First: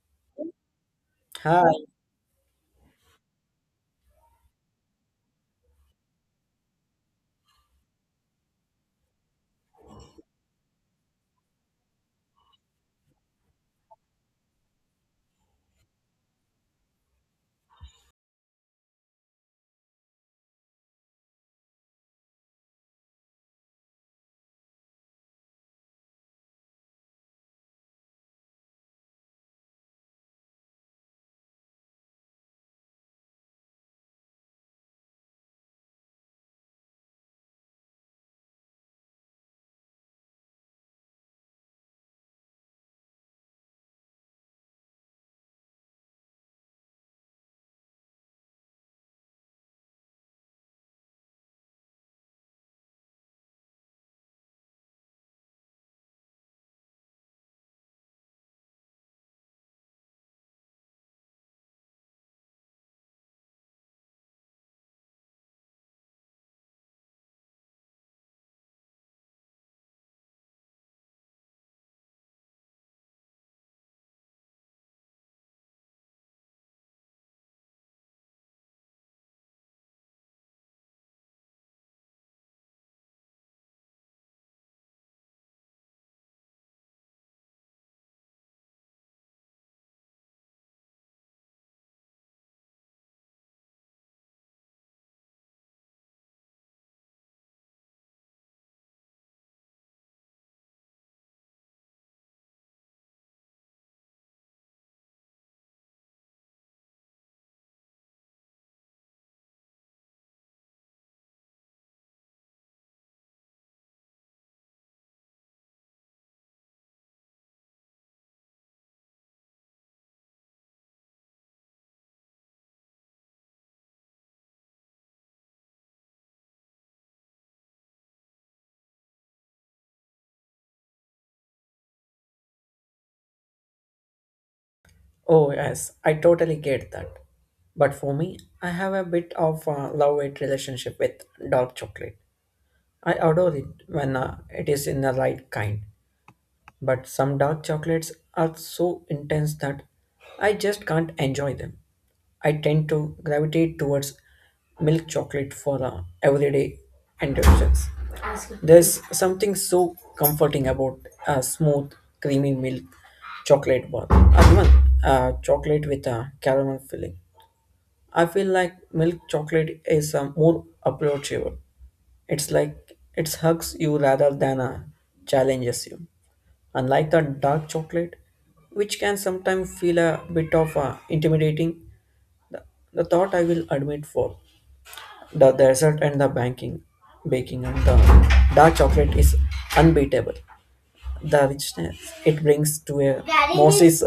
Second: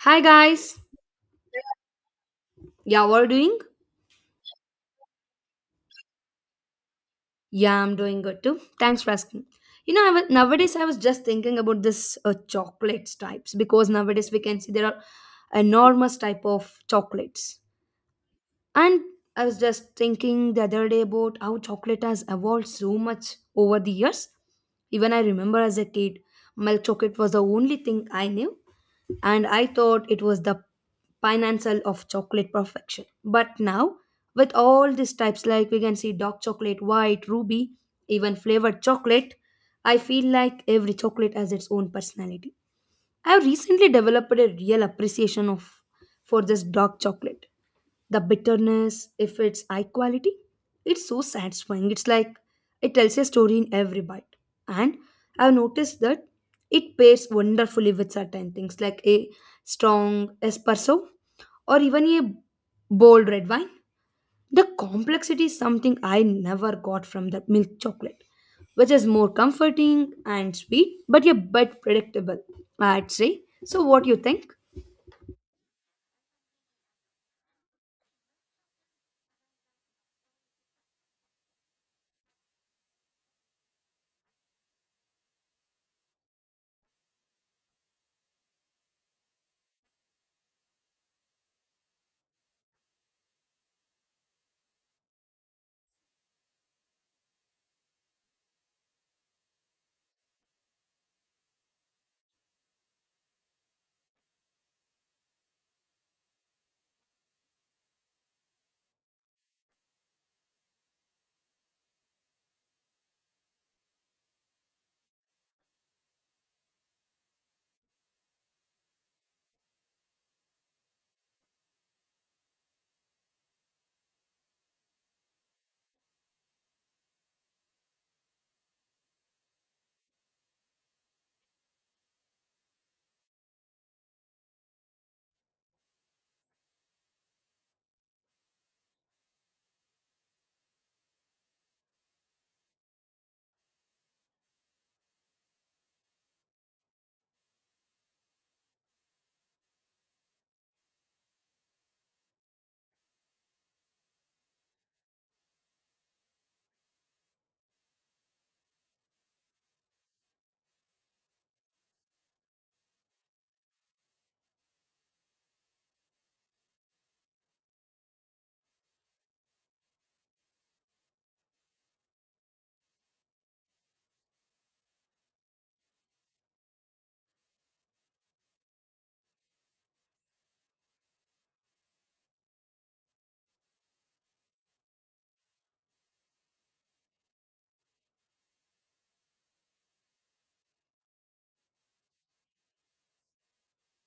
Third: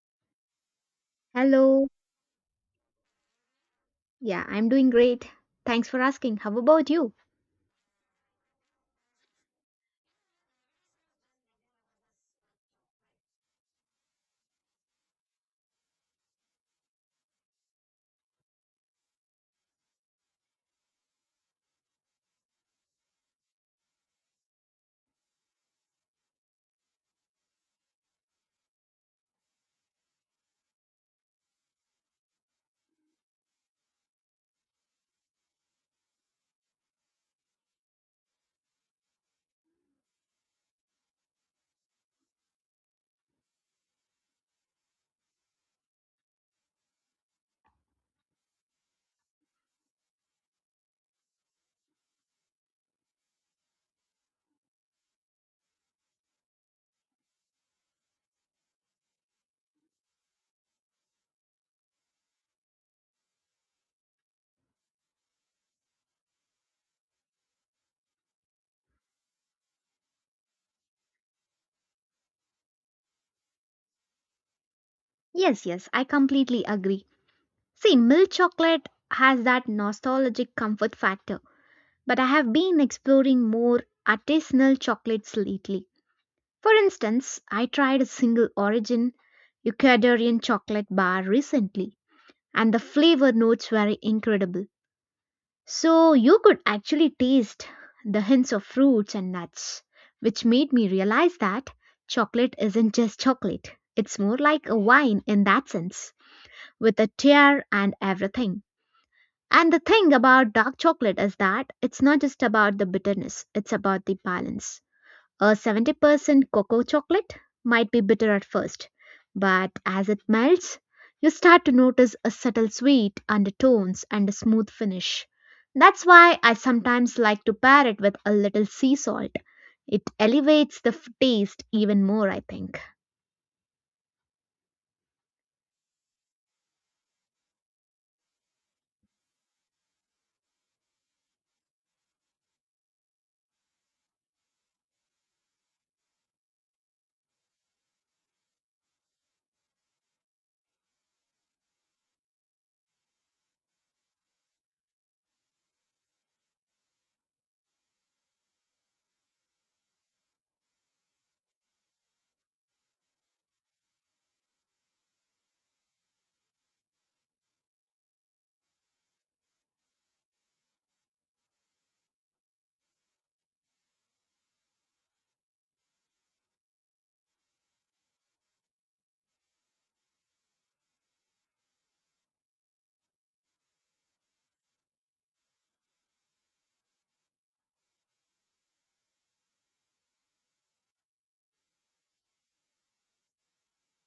Hi guys. Hi. Hello. Yeah, what are you doing? Yeah, I'm doing great. Thanks for asking. How about you? Yeah, I'm doing good too. Thanks for asking. I was, nowadays I was just thinking about this chocolates types because nowadays we can see there are enormous type of chocolates. And I was just thinking the other day about how chocolate has evolved so much over the years. Even I remember as a kid, milk chocolate was the only thing I knew, and I thought it was the pinnacle of chocolate perfection. But now, with all these types, like we can see dark chocolate, white, ruby, even flavored chocolate, I feel like every chocolate has its own personality. I have recently developed a real appreciation of for this dark chocolate, the bitterness, if it's high quality, it's so satisfying. It's like it tells a story in every bite. And I've noticed that it pairs wonderfully with certain things, like a strong espresso or even a bold red wine. The complexity is something I never got from the milk chocolate, which is more comforting and sweet but a bit predictable, I'd say. So what do you think? Yes, yes, I completely agree. See, milk chocolate has that nostalgic comfort factor, but I have been exploring more artisanal chocolates lately. For instance, I tried a single origin Ecuadorian chocolate bar recently, and the flavor notes were incredible. So you could actually taste the hints of fruits and nuts, which made me realize that chocolate isn't just chocolate. It's more like a wine in that sense, with a tear and everything. And the thing about dark chocolate is that it's not just about the bitterness, it's about the balance. A 70% cocoa chocolate might be bitter at first, but as it melts, you start to notice a subtle sweet undertones and a smooth finish. That's why I sometimes like to pair it with a little sea salt. It elevates the taste even more, I think. Oh, yes, I totally get that. But for me, I have a bit of a love-hate relationship with dark chocolate. I adore it when it is in the right kind. But some dark chocolates are so intense that I just can't enjoy them. I tend to gravitate towards milk chocolate for everyday indulgence. There's something so comforting about a smooth, creamy milk chocolate bar. Or even chocolate with a caramel filling. I feel like milk chocolate is more approachable. It's like it hugs you rather than challenges you. Unlike the dark chocolate, which can sometimes feel a bit of intimidating, the, the thought I will admit for the dessert and the banking, baking and the dark chocolate is unbeatable, the richness it brings to a Moses.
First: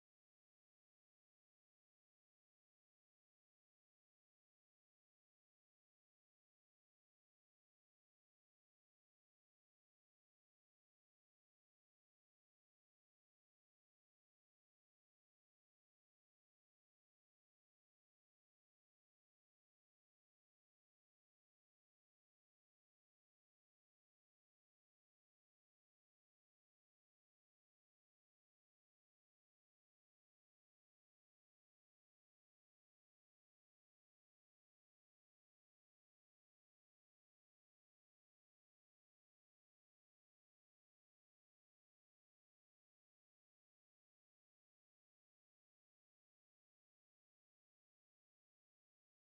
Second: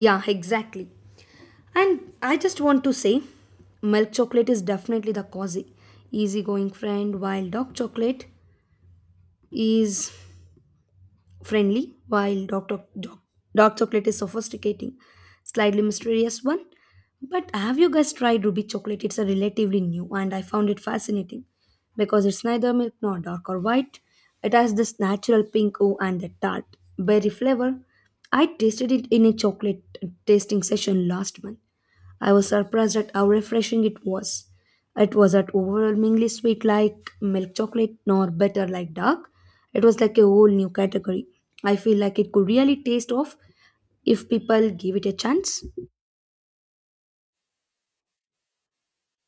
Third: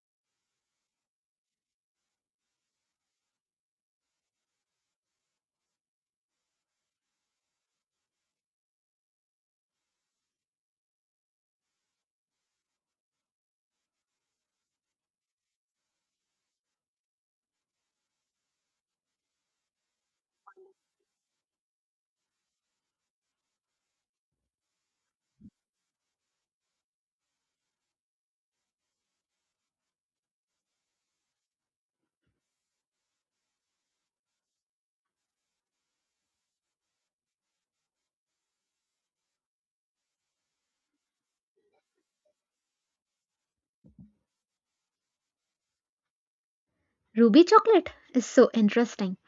Yeah, exactly. And I just want to say, milk chocolate is definitely the cozy, easygoing friend, while dark chocolate is friendly, while dark chocolate is sophisticating, slightly mysterious one. But have you guys tried ruby chocolate? It's a relatively new, and I found it fascinating because it's neither milk nor dark or white. It has this natural pink oh and the tart berry flavor. I tasted it in a chocolate tasting session last month. I was surprised at how refreshing it was. It wasn't overwhelmingly sweet like milk chocolate nor bitter like dark. It was like a whole new category. I feel like it could really taste off if people give it a chance. Ruby chocolate is so interesting.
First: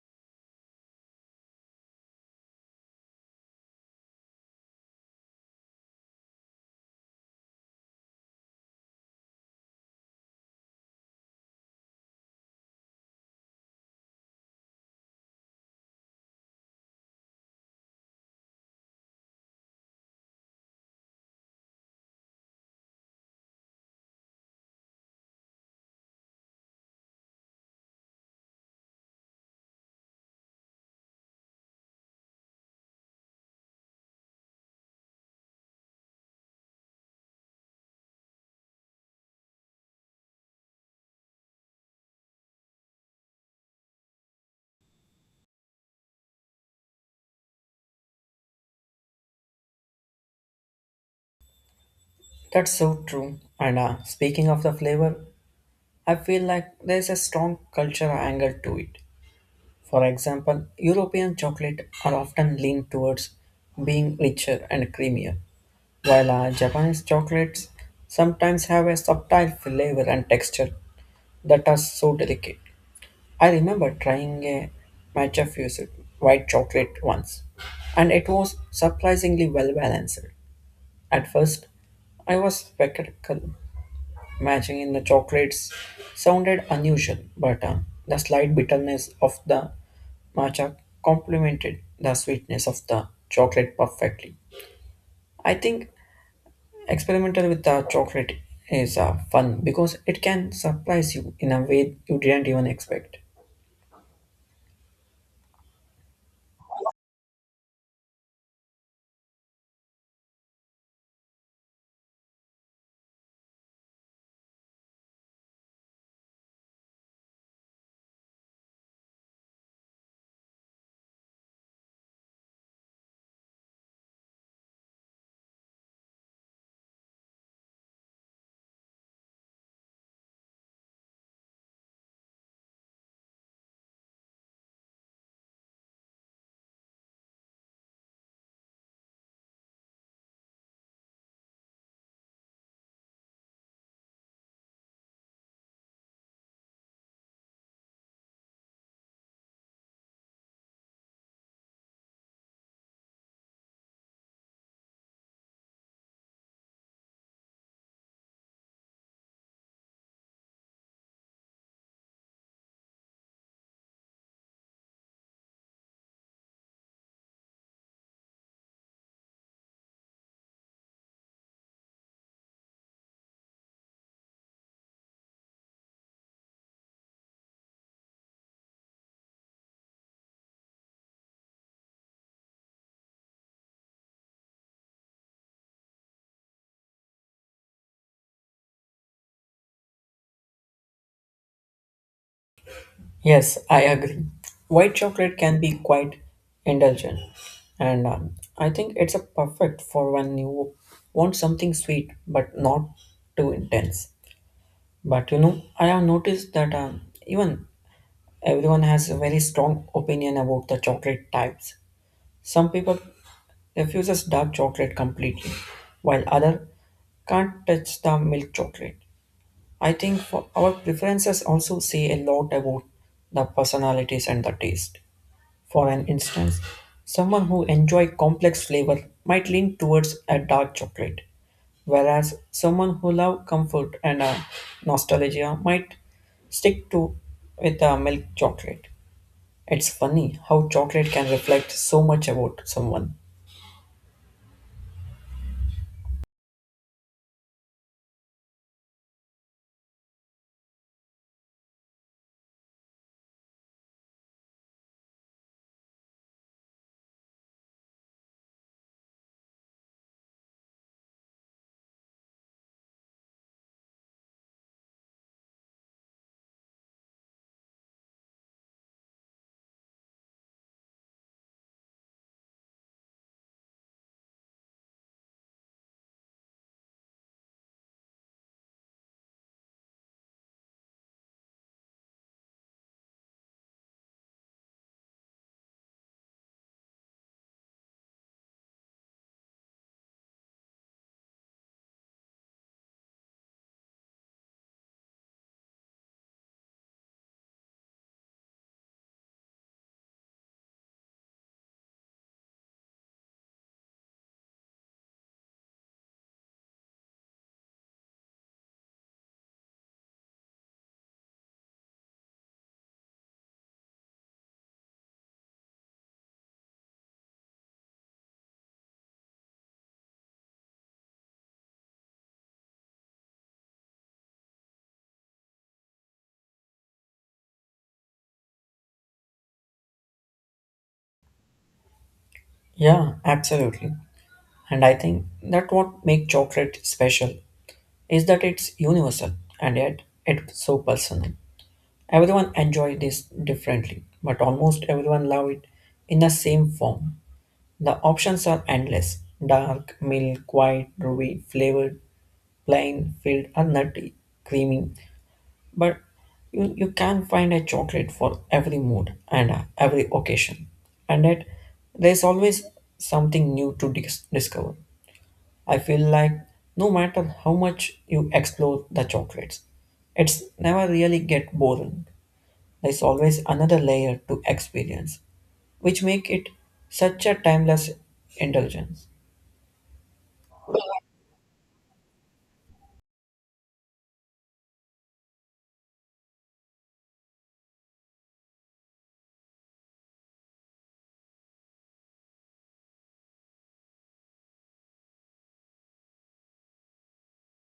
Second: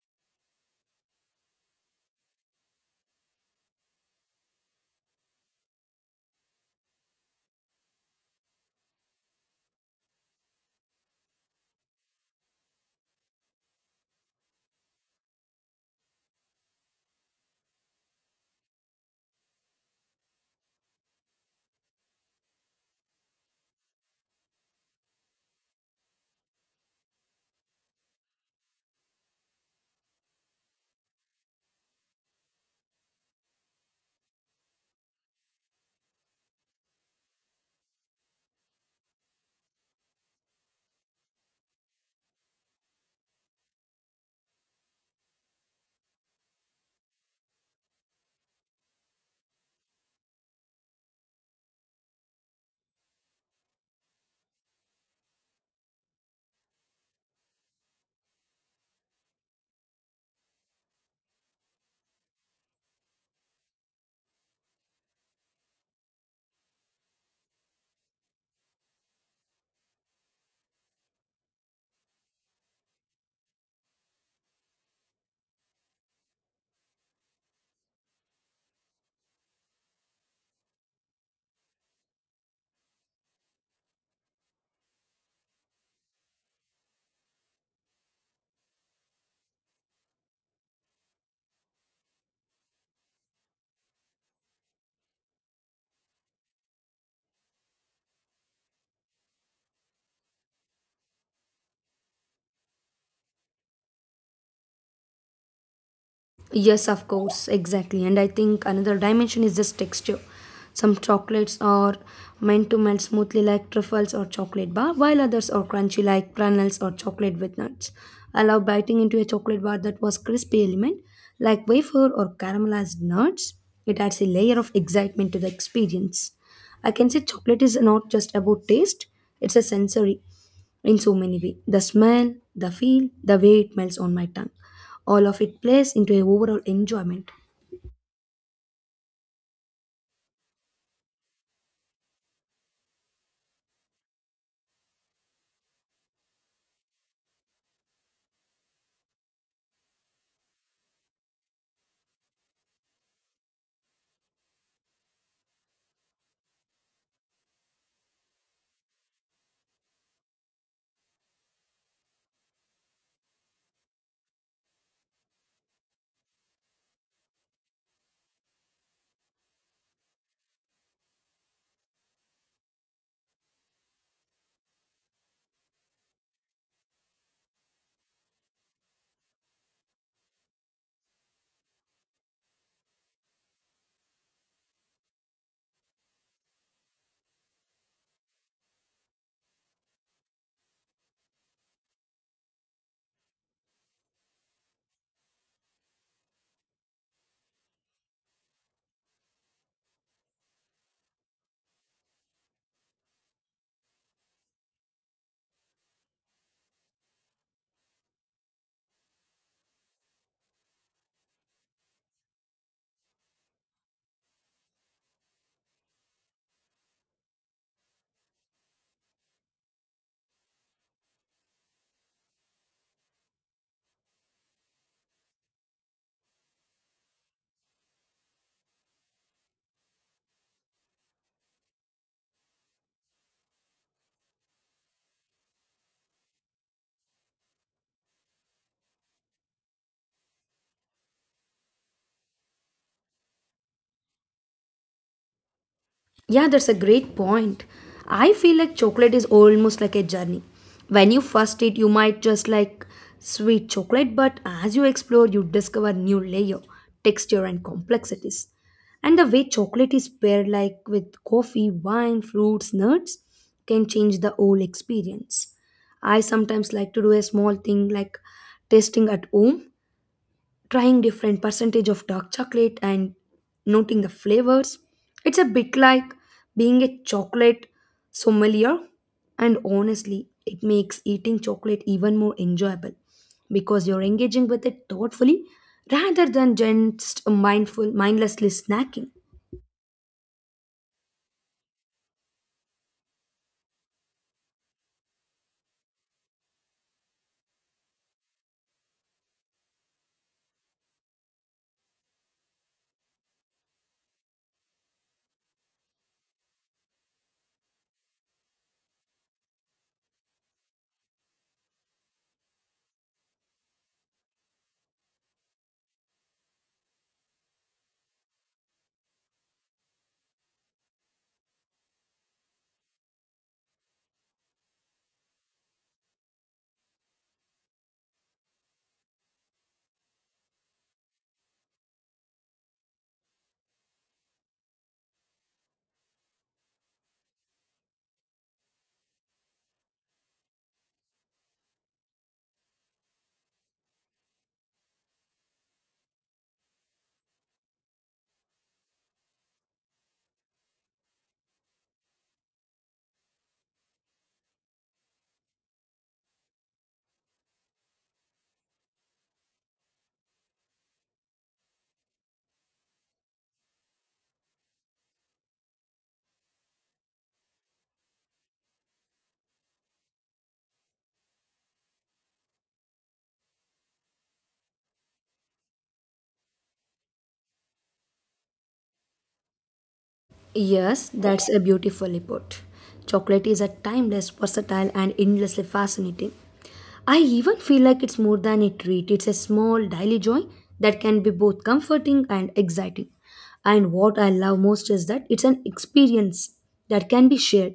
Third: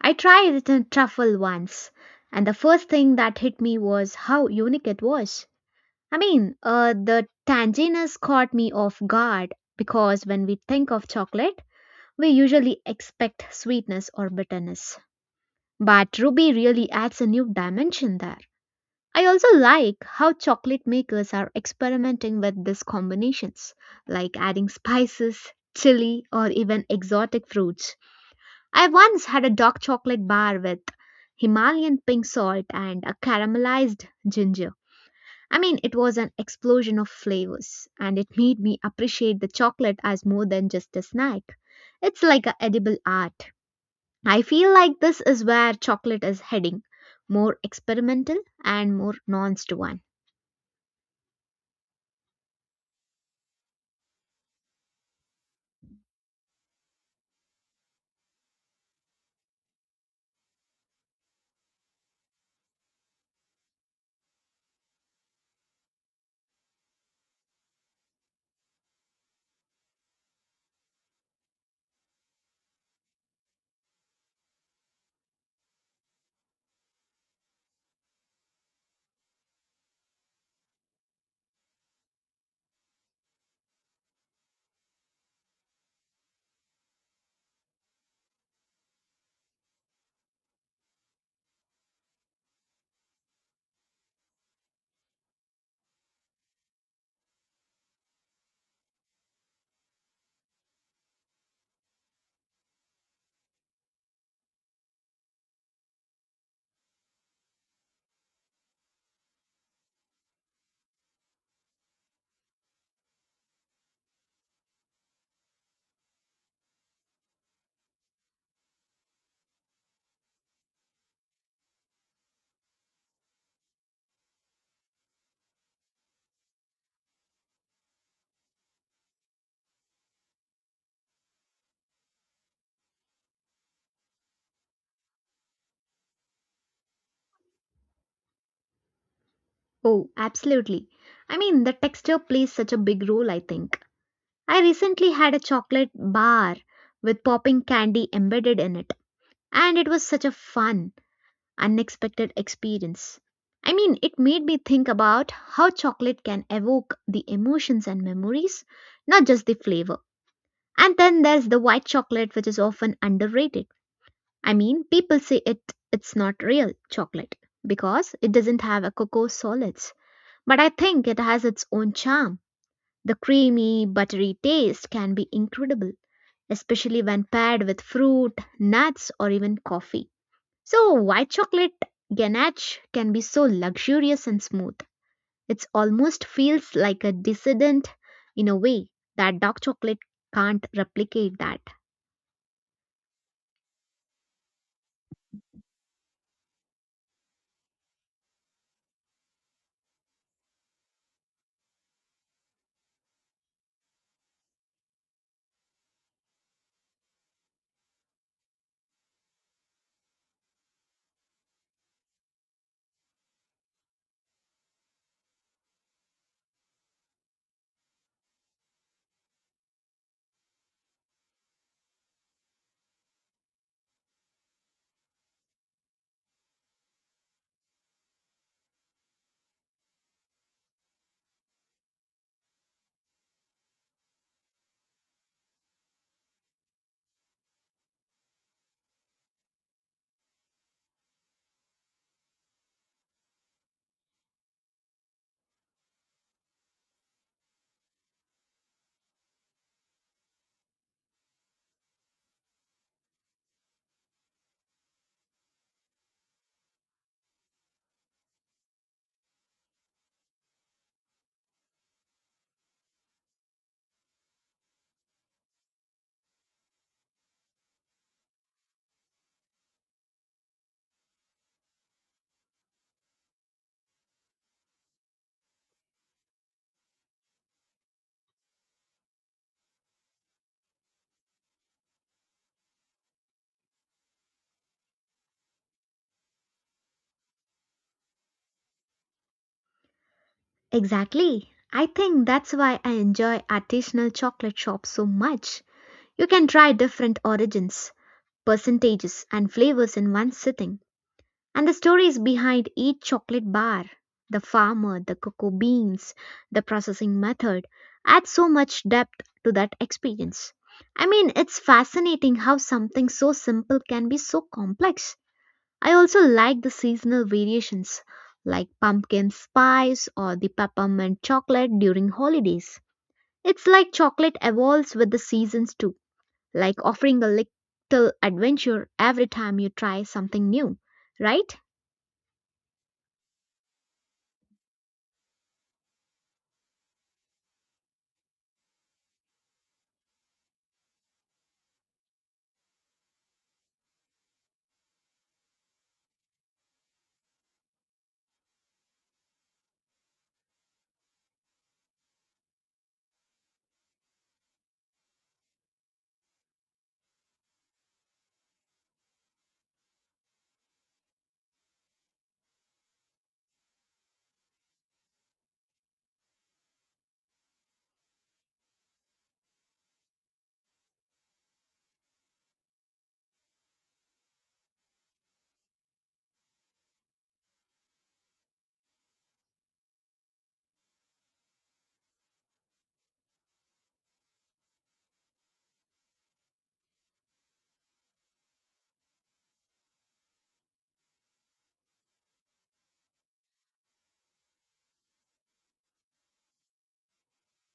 I tried it in truffle once, and the first thing that hit me was how unique it was. I mean, the tanginess caught me off guard because when we think of chocolate, we usually expect sweetness or bitterness. But Ruby really adds a new dimension there. I also like how chocolate makers are experimenting with these combinations, like adding spices, chili, or even exotic fruits. I once had a dark chocolate bar with Himalayan pink salt and a caramelized ginger. I mean, it was an explosion of flavors, and it made me appreciate the chocolate as more than just a snack. It's like an edible art. I feel like this is where chocolate is heading, more experimental and more nuanced one. That's so true. And speaking of the flavor, I feel like there's a strong cultural angle to it. For example, European chocolate are often lean towards being richer and creamier, while Japanese chocolates sometimes have a subtle flavor and texture that are so delicate. I remember trying a matcha fused white chocolate once, and it was surprisingly well balanced. At first, I was skeptical. Matching in the chocolates sounded unusual, but the slight bitterness of the matcha complemented the sweetness of the chocolate perfectly. I think experimental with the chocolate is fun because it can surprise you in a way you didn't even expect. Yes, of course, exactly. And I think another dimension is just texture. Some chocolates are meant to melt smoothly like truffles or chocolate bar, while others are crunchy like kernels or chocolate with nuts. I love biting into a chocolate bar that was crispy element, like wafer or caramelized nuts. It adds a layer of excitement to the experience. I can say chocolate is not just about taste, it's a sensory in so many ways. The smell, the feel, the way it melts on my tongue, all of it plays into a overall enjoyment. Oh, absolutely. I mean, the texture plays such a big role, I think. I recently had a chocolate bar with popping candy embedded in it, and it was such a fun, unexpected experience. I mean, it made me think about how chocolate can evoke the emotions and memories, not just the flavor. And then there's the white chocolate, which is often underrated. I mean, people say it's not real chocolate because it doesn't have a cocoa solids. But I think it has its own charm. The creamy, buttery taste can be incredible, especially when paired with fruit, nuts, or even coffee. So, white chocolate ganache can be so luxurious and smooth. It almost feels like a dissident in a way that dark chocolate can't replicate that. Yes, I agree. White chocolate can be quite indulgent, and I think it's a perfect for when you want something sweet but not too intense. But you know, I have noticed that even everyone has a very strong opinion about the chocolate types. Some people refuses dark chocolate completely, while other can't touch the milk chocolate. I think for our preferences also say a lot about the personalities and the taste. For an instance, someone who enjoys complex flavor might lean towards a dark chocolate, whereas someone who loves comfort and nostalgia might stick to with a milk chocolate. It's funny how chocolate can reflect so much about someone. Yeah, that's a great point. I feel like chocolate is almost like a journey. When you first eat, you might just like sweet chocolate, but as you explore, you discover new layer, texture, and complexities. And the way chocolate is paired, like with coffee, wine, fruits, nuts, can change the whole experience. I sometimes like to do a small thing like tasting at home, trying different percentage of dark chocolate and noting the flavors. It's a bit like being a chocolate sommelier, and honestly it makes eating chocolate even more enjoyable because you're engaging with it thoughtfully rather than just mindful mindlessly snacking. Exactly. I think that's why I enjoy artisanal chocolate shops so much. You can try different origins, percentages, and flavors in one sitting. And the stories behind each chocolate bar, the farmer, the cocoa beans, the processing method, add so much depth to that experience. I mean, it's fascinating how something so simple can be so complex. I also like the seasonal variations, like pumpkin spice or the peppermint chocolate during holidays. It's like chocolate evolves with the seasons too, like offering a little adventure every time you try something new, right? Yeah, absolutely. And I think that what makes chocolate special is that it's universal and yet it's so personal. Everyone enjoyed this differently, but almost everyone loved it in the same form. The options are endless: dark, milk, white, ruby, flavored, plain, filled, or nutty, creamy. But you can find a chocolate for every mood and every occasion. And yet, there's always something new to discover. I feel like no matter how much you explore the chocolates, it's never really get boring. There's always another layer to experience, which make it such a timeless indulgence. Yes, that's a beautifully put. Chocolate is a timeless, versatile, and endlessly fascinating. I even feel like it's more than a treat. It's a small daily joy that can be both comforting and exciting. And what I love most is that it's an experience that can be shared.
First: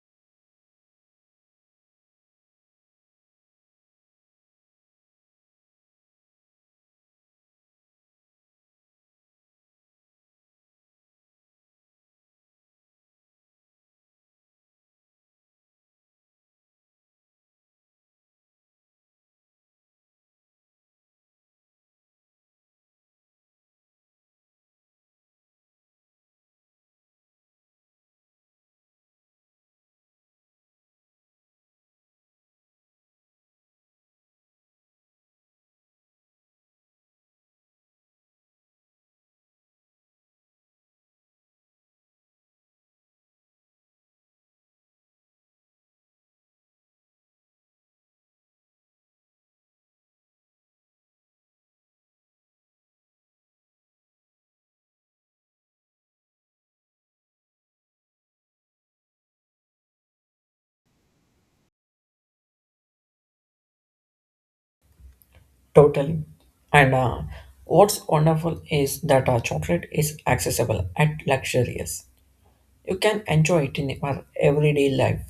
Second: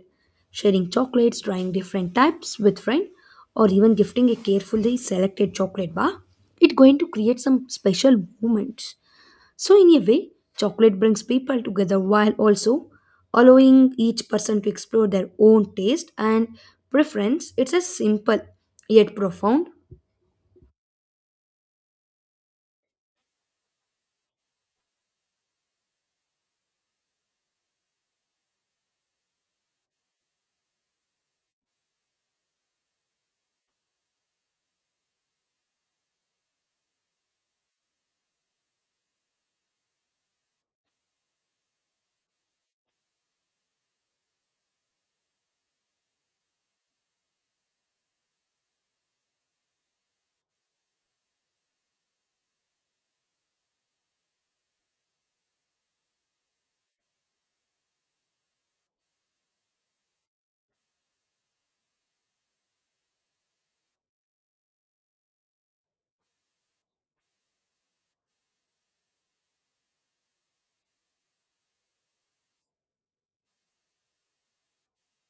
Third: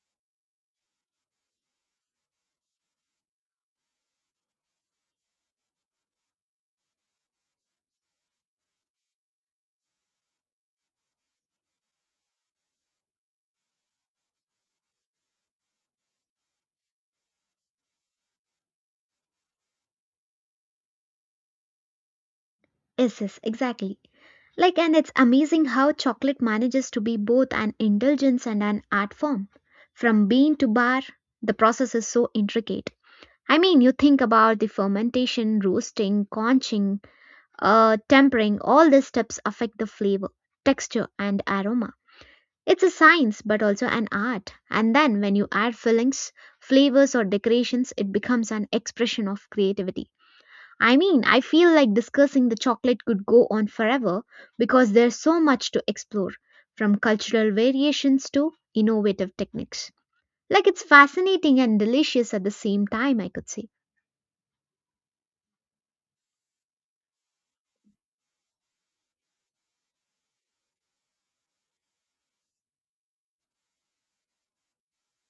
Sharing chocolates, trying different types with friends, or even gifting a carefully selected chocolate bar, it's going to create some special moments. So, in a way, chocolate brings people together while also allowing each person to explore their own taste and preference. It's a simple yet profound. Yes, yes, exactly. Like, and it's amazing how chocolate manages to be both an indulgence and an art form. From bean to bar, the process is so intricate. I mean, you think about the fermentation, roasting, conching, tempering, all these steps affect the flavor, texture, and aroma. It's a science, but also an art. And then when you add fillings, flavors, or decorations, it becomes an expression of creativity. I mean, I feel like discussing the chocolate could go on forever because there's so much to explore, from cultural variations to innovative techniques. Like it's fascinating and delicious at the same time, I could say. Totally. And what's wonderful is that chocolate is accessible and luxurious. You can enjoy it in your everyday life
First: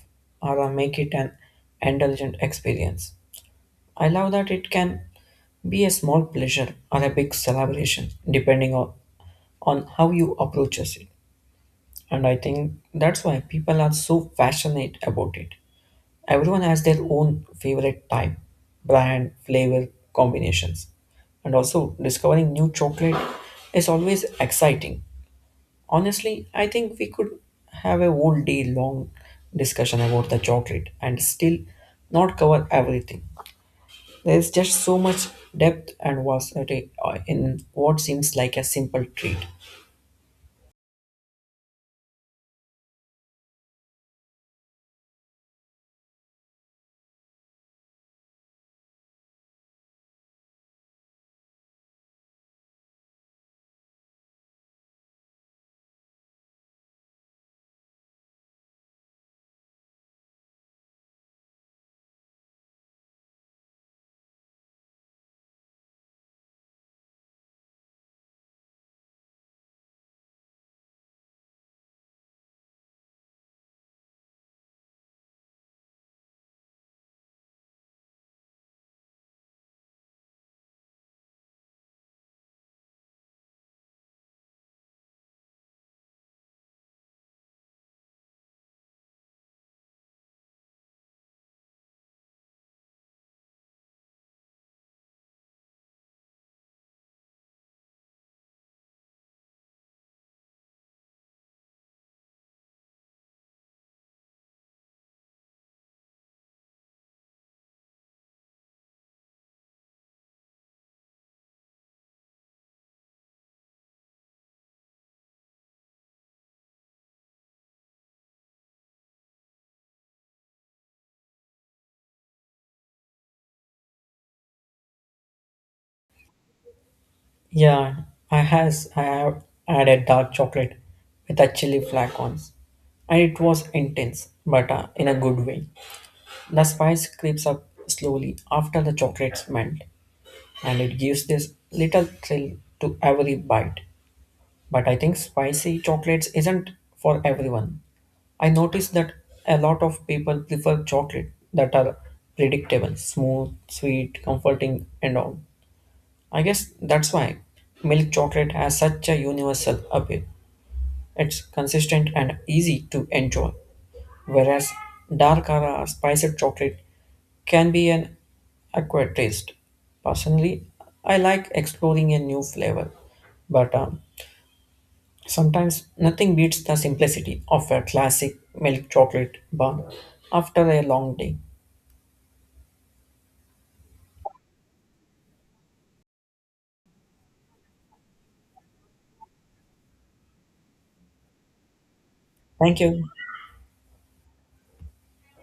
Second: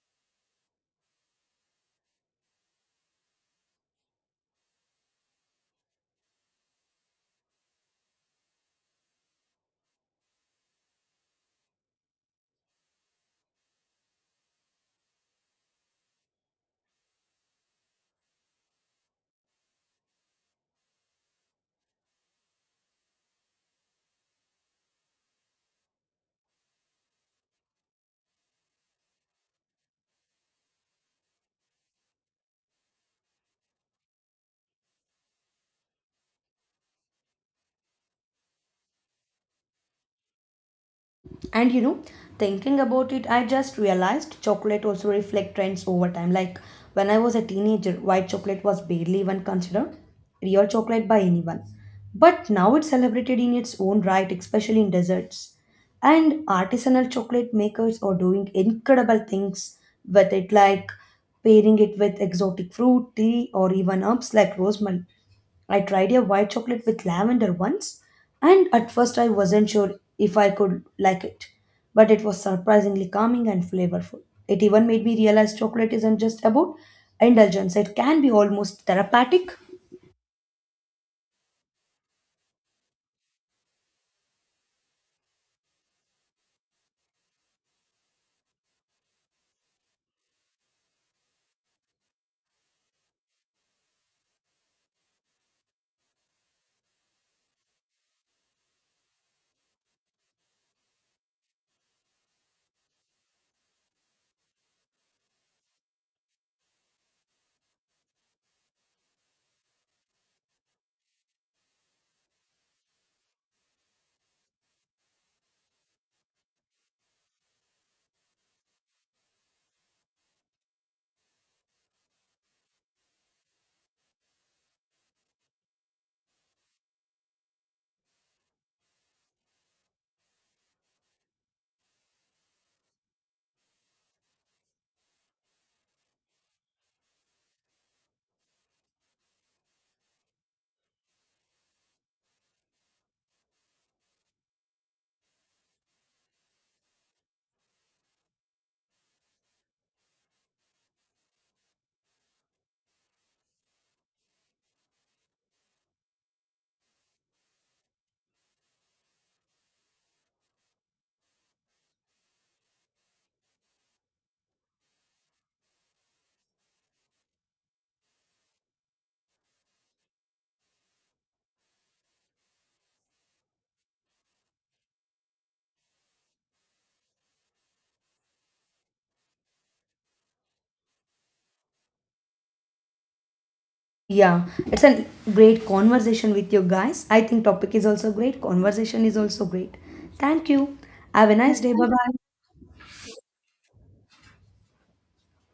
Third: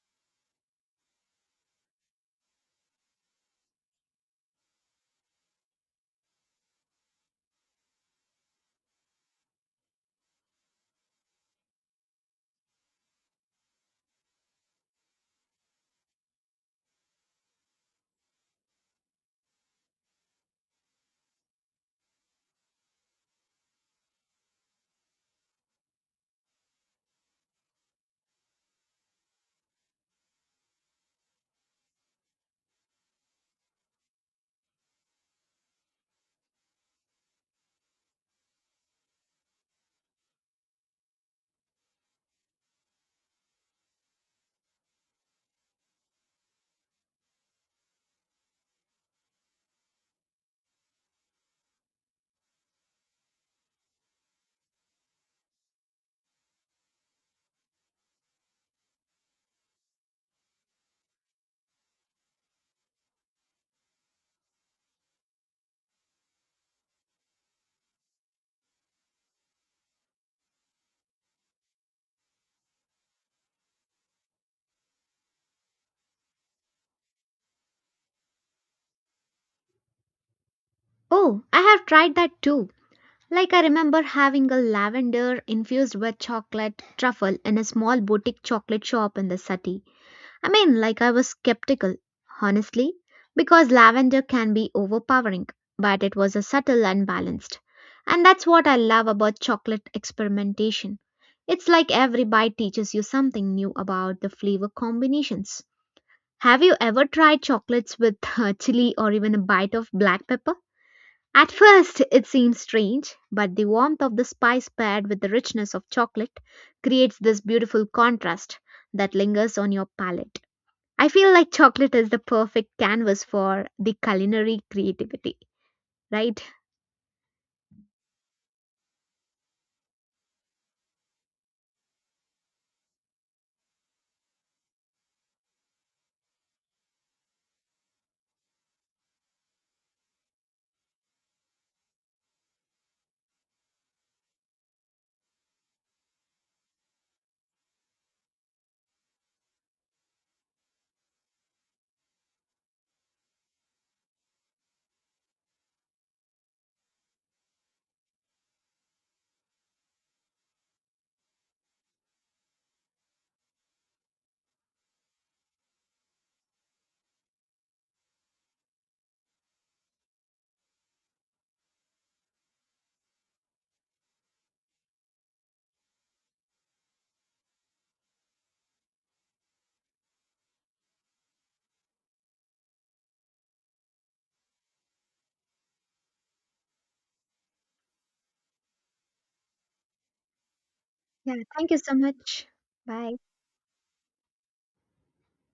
or make it an indulgent experience. I love that it can be a small pleasure or a big celebration, depending on how you approaches it. And I think that's why people are so passionate about it. Everyone has their own favorite type, brand, flavor combinations, and also discovering new chocolate is always exciting. Honestly, I think we could have a whole day long discussion about the chocolate and still not cover everything. There is just so much depth and versatility in what seems like a simple treat. And you know, thinking about it, I just realized chocolate also reflect trends over time, like when I was a teenager white chocolate was barely even considered real chocolate by anyone, but now it's celebrated in its own right, especially in desserts. And artisanal chocolate makers are doing incredible things with it, like pairing it with exotic fruit tea or even herbs like rosemary. I tried a white chocolate with lavender once, and at first I wasn't sure if I could like it, but it was surprisingly calming and flavorful. It even made me realize chocolate isn't just about indulgence, it can be almost therapeutic. Oh, I have tried that too. Like I remember having a lavender infused with chocolate truffle in a small boutique chocolate shop in the city. I mean, like I was skeptical, honestly, because lavender can be overpowering, but it was a subtle and balanced. And that's what I love about chocolate experimentation. It's like every bite teaches you something new about the flavor combinations. Have you ever tried chocolates with chili or even a bite of black pepper? At first, it seems strange, but the warmth of the spice paired with the richness of chocolate creates this beautiful contrast that lingers on your palate. I feel like chocolate is the perfect canvas for the culinary creativity, right? Yeah, I have had a dark chocolate with a chili flake once, and it was intense, but in a good way. The spice creeps up slowly after the chocolate's melt, and it gives this little thrill to every bite. But I think spicy chocolates isn't for everyone. I noticed that a lot of people prefer chocolate that are predictable, smooth, sweet, comforting, and all. I guess that's why milk chocolate has such a universal appeal. It's consistent and easy to enjoy, whereas dark or spiced chocolate can be an acquired taste. Personally, I like exploring a new flavor, but sometimes nothing beats the simplicity of a classic milk chocolate bar after a long day. Yeah, it's a great conversation with you guys. I think topic is also great, conversation is also great. Thank you. Have a Yeah, nice thank day. you Bye so bye. much. Thank you. Bye.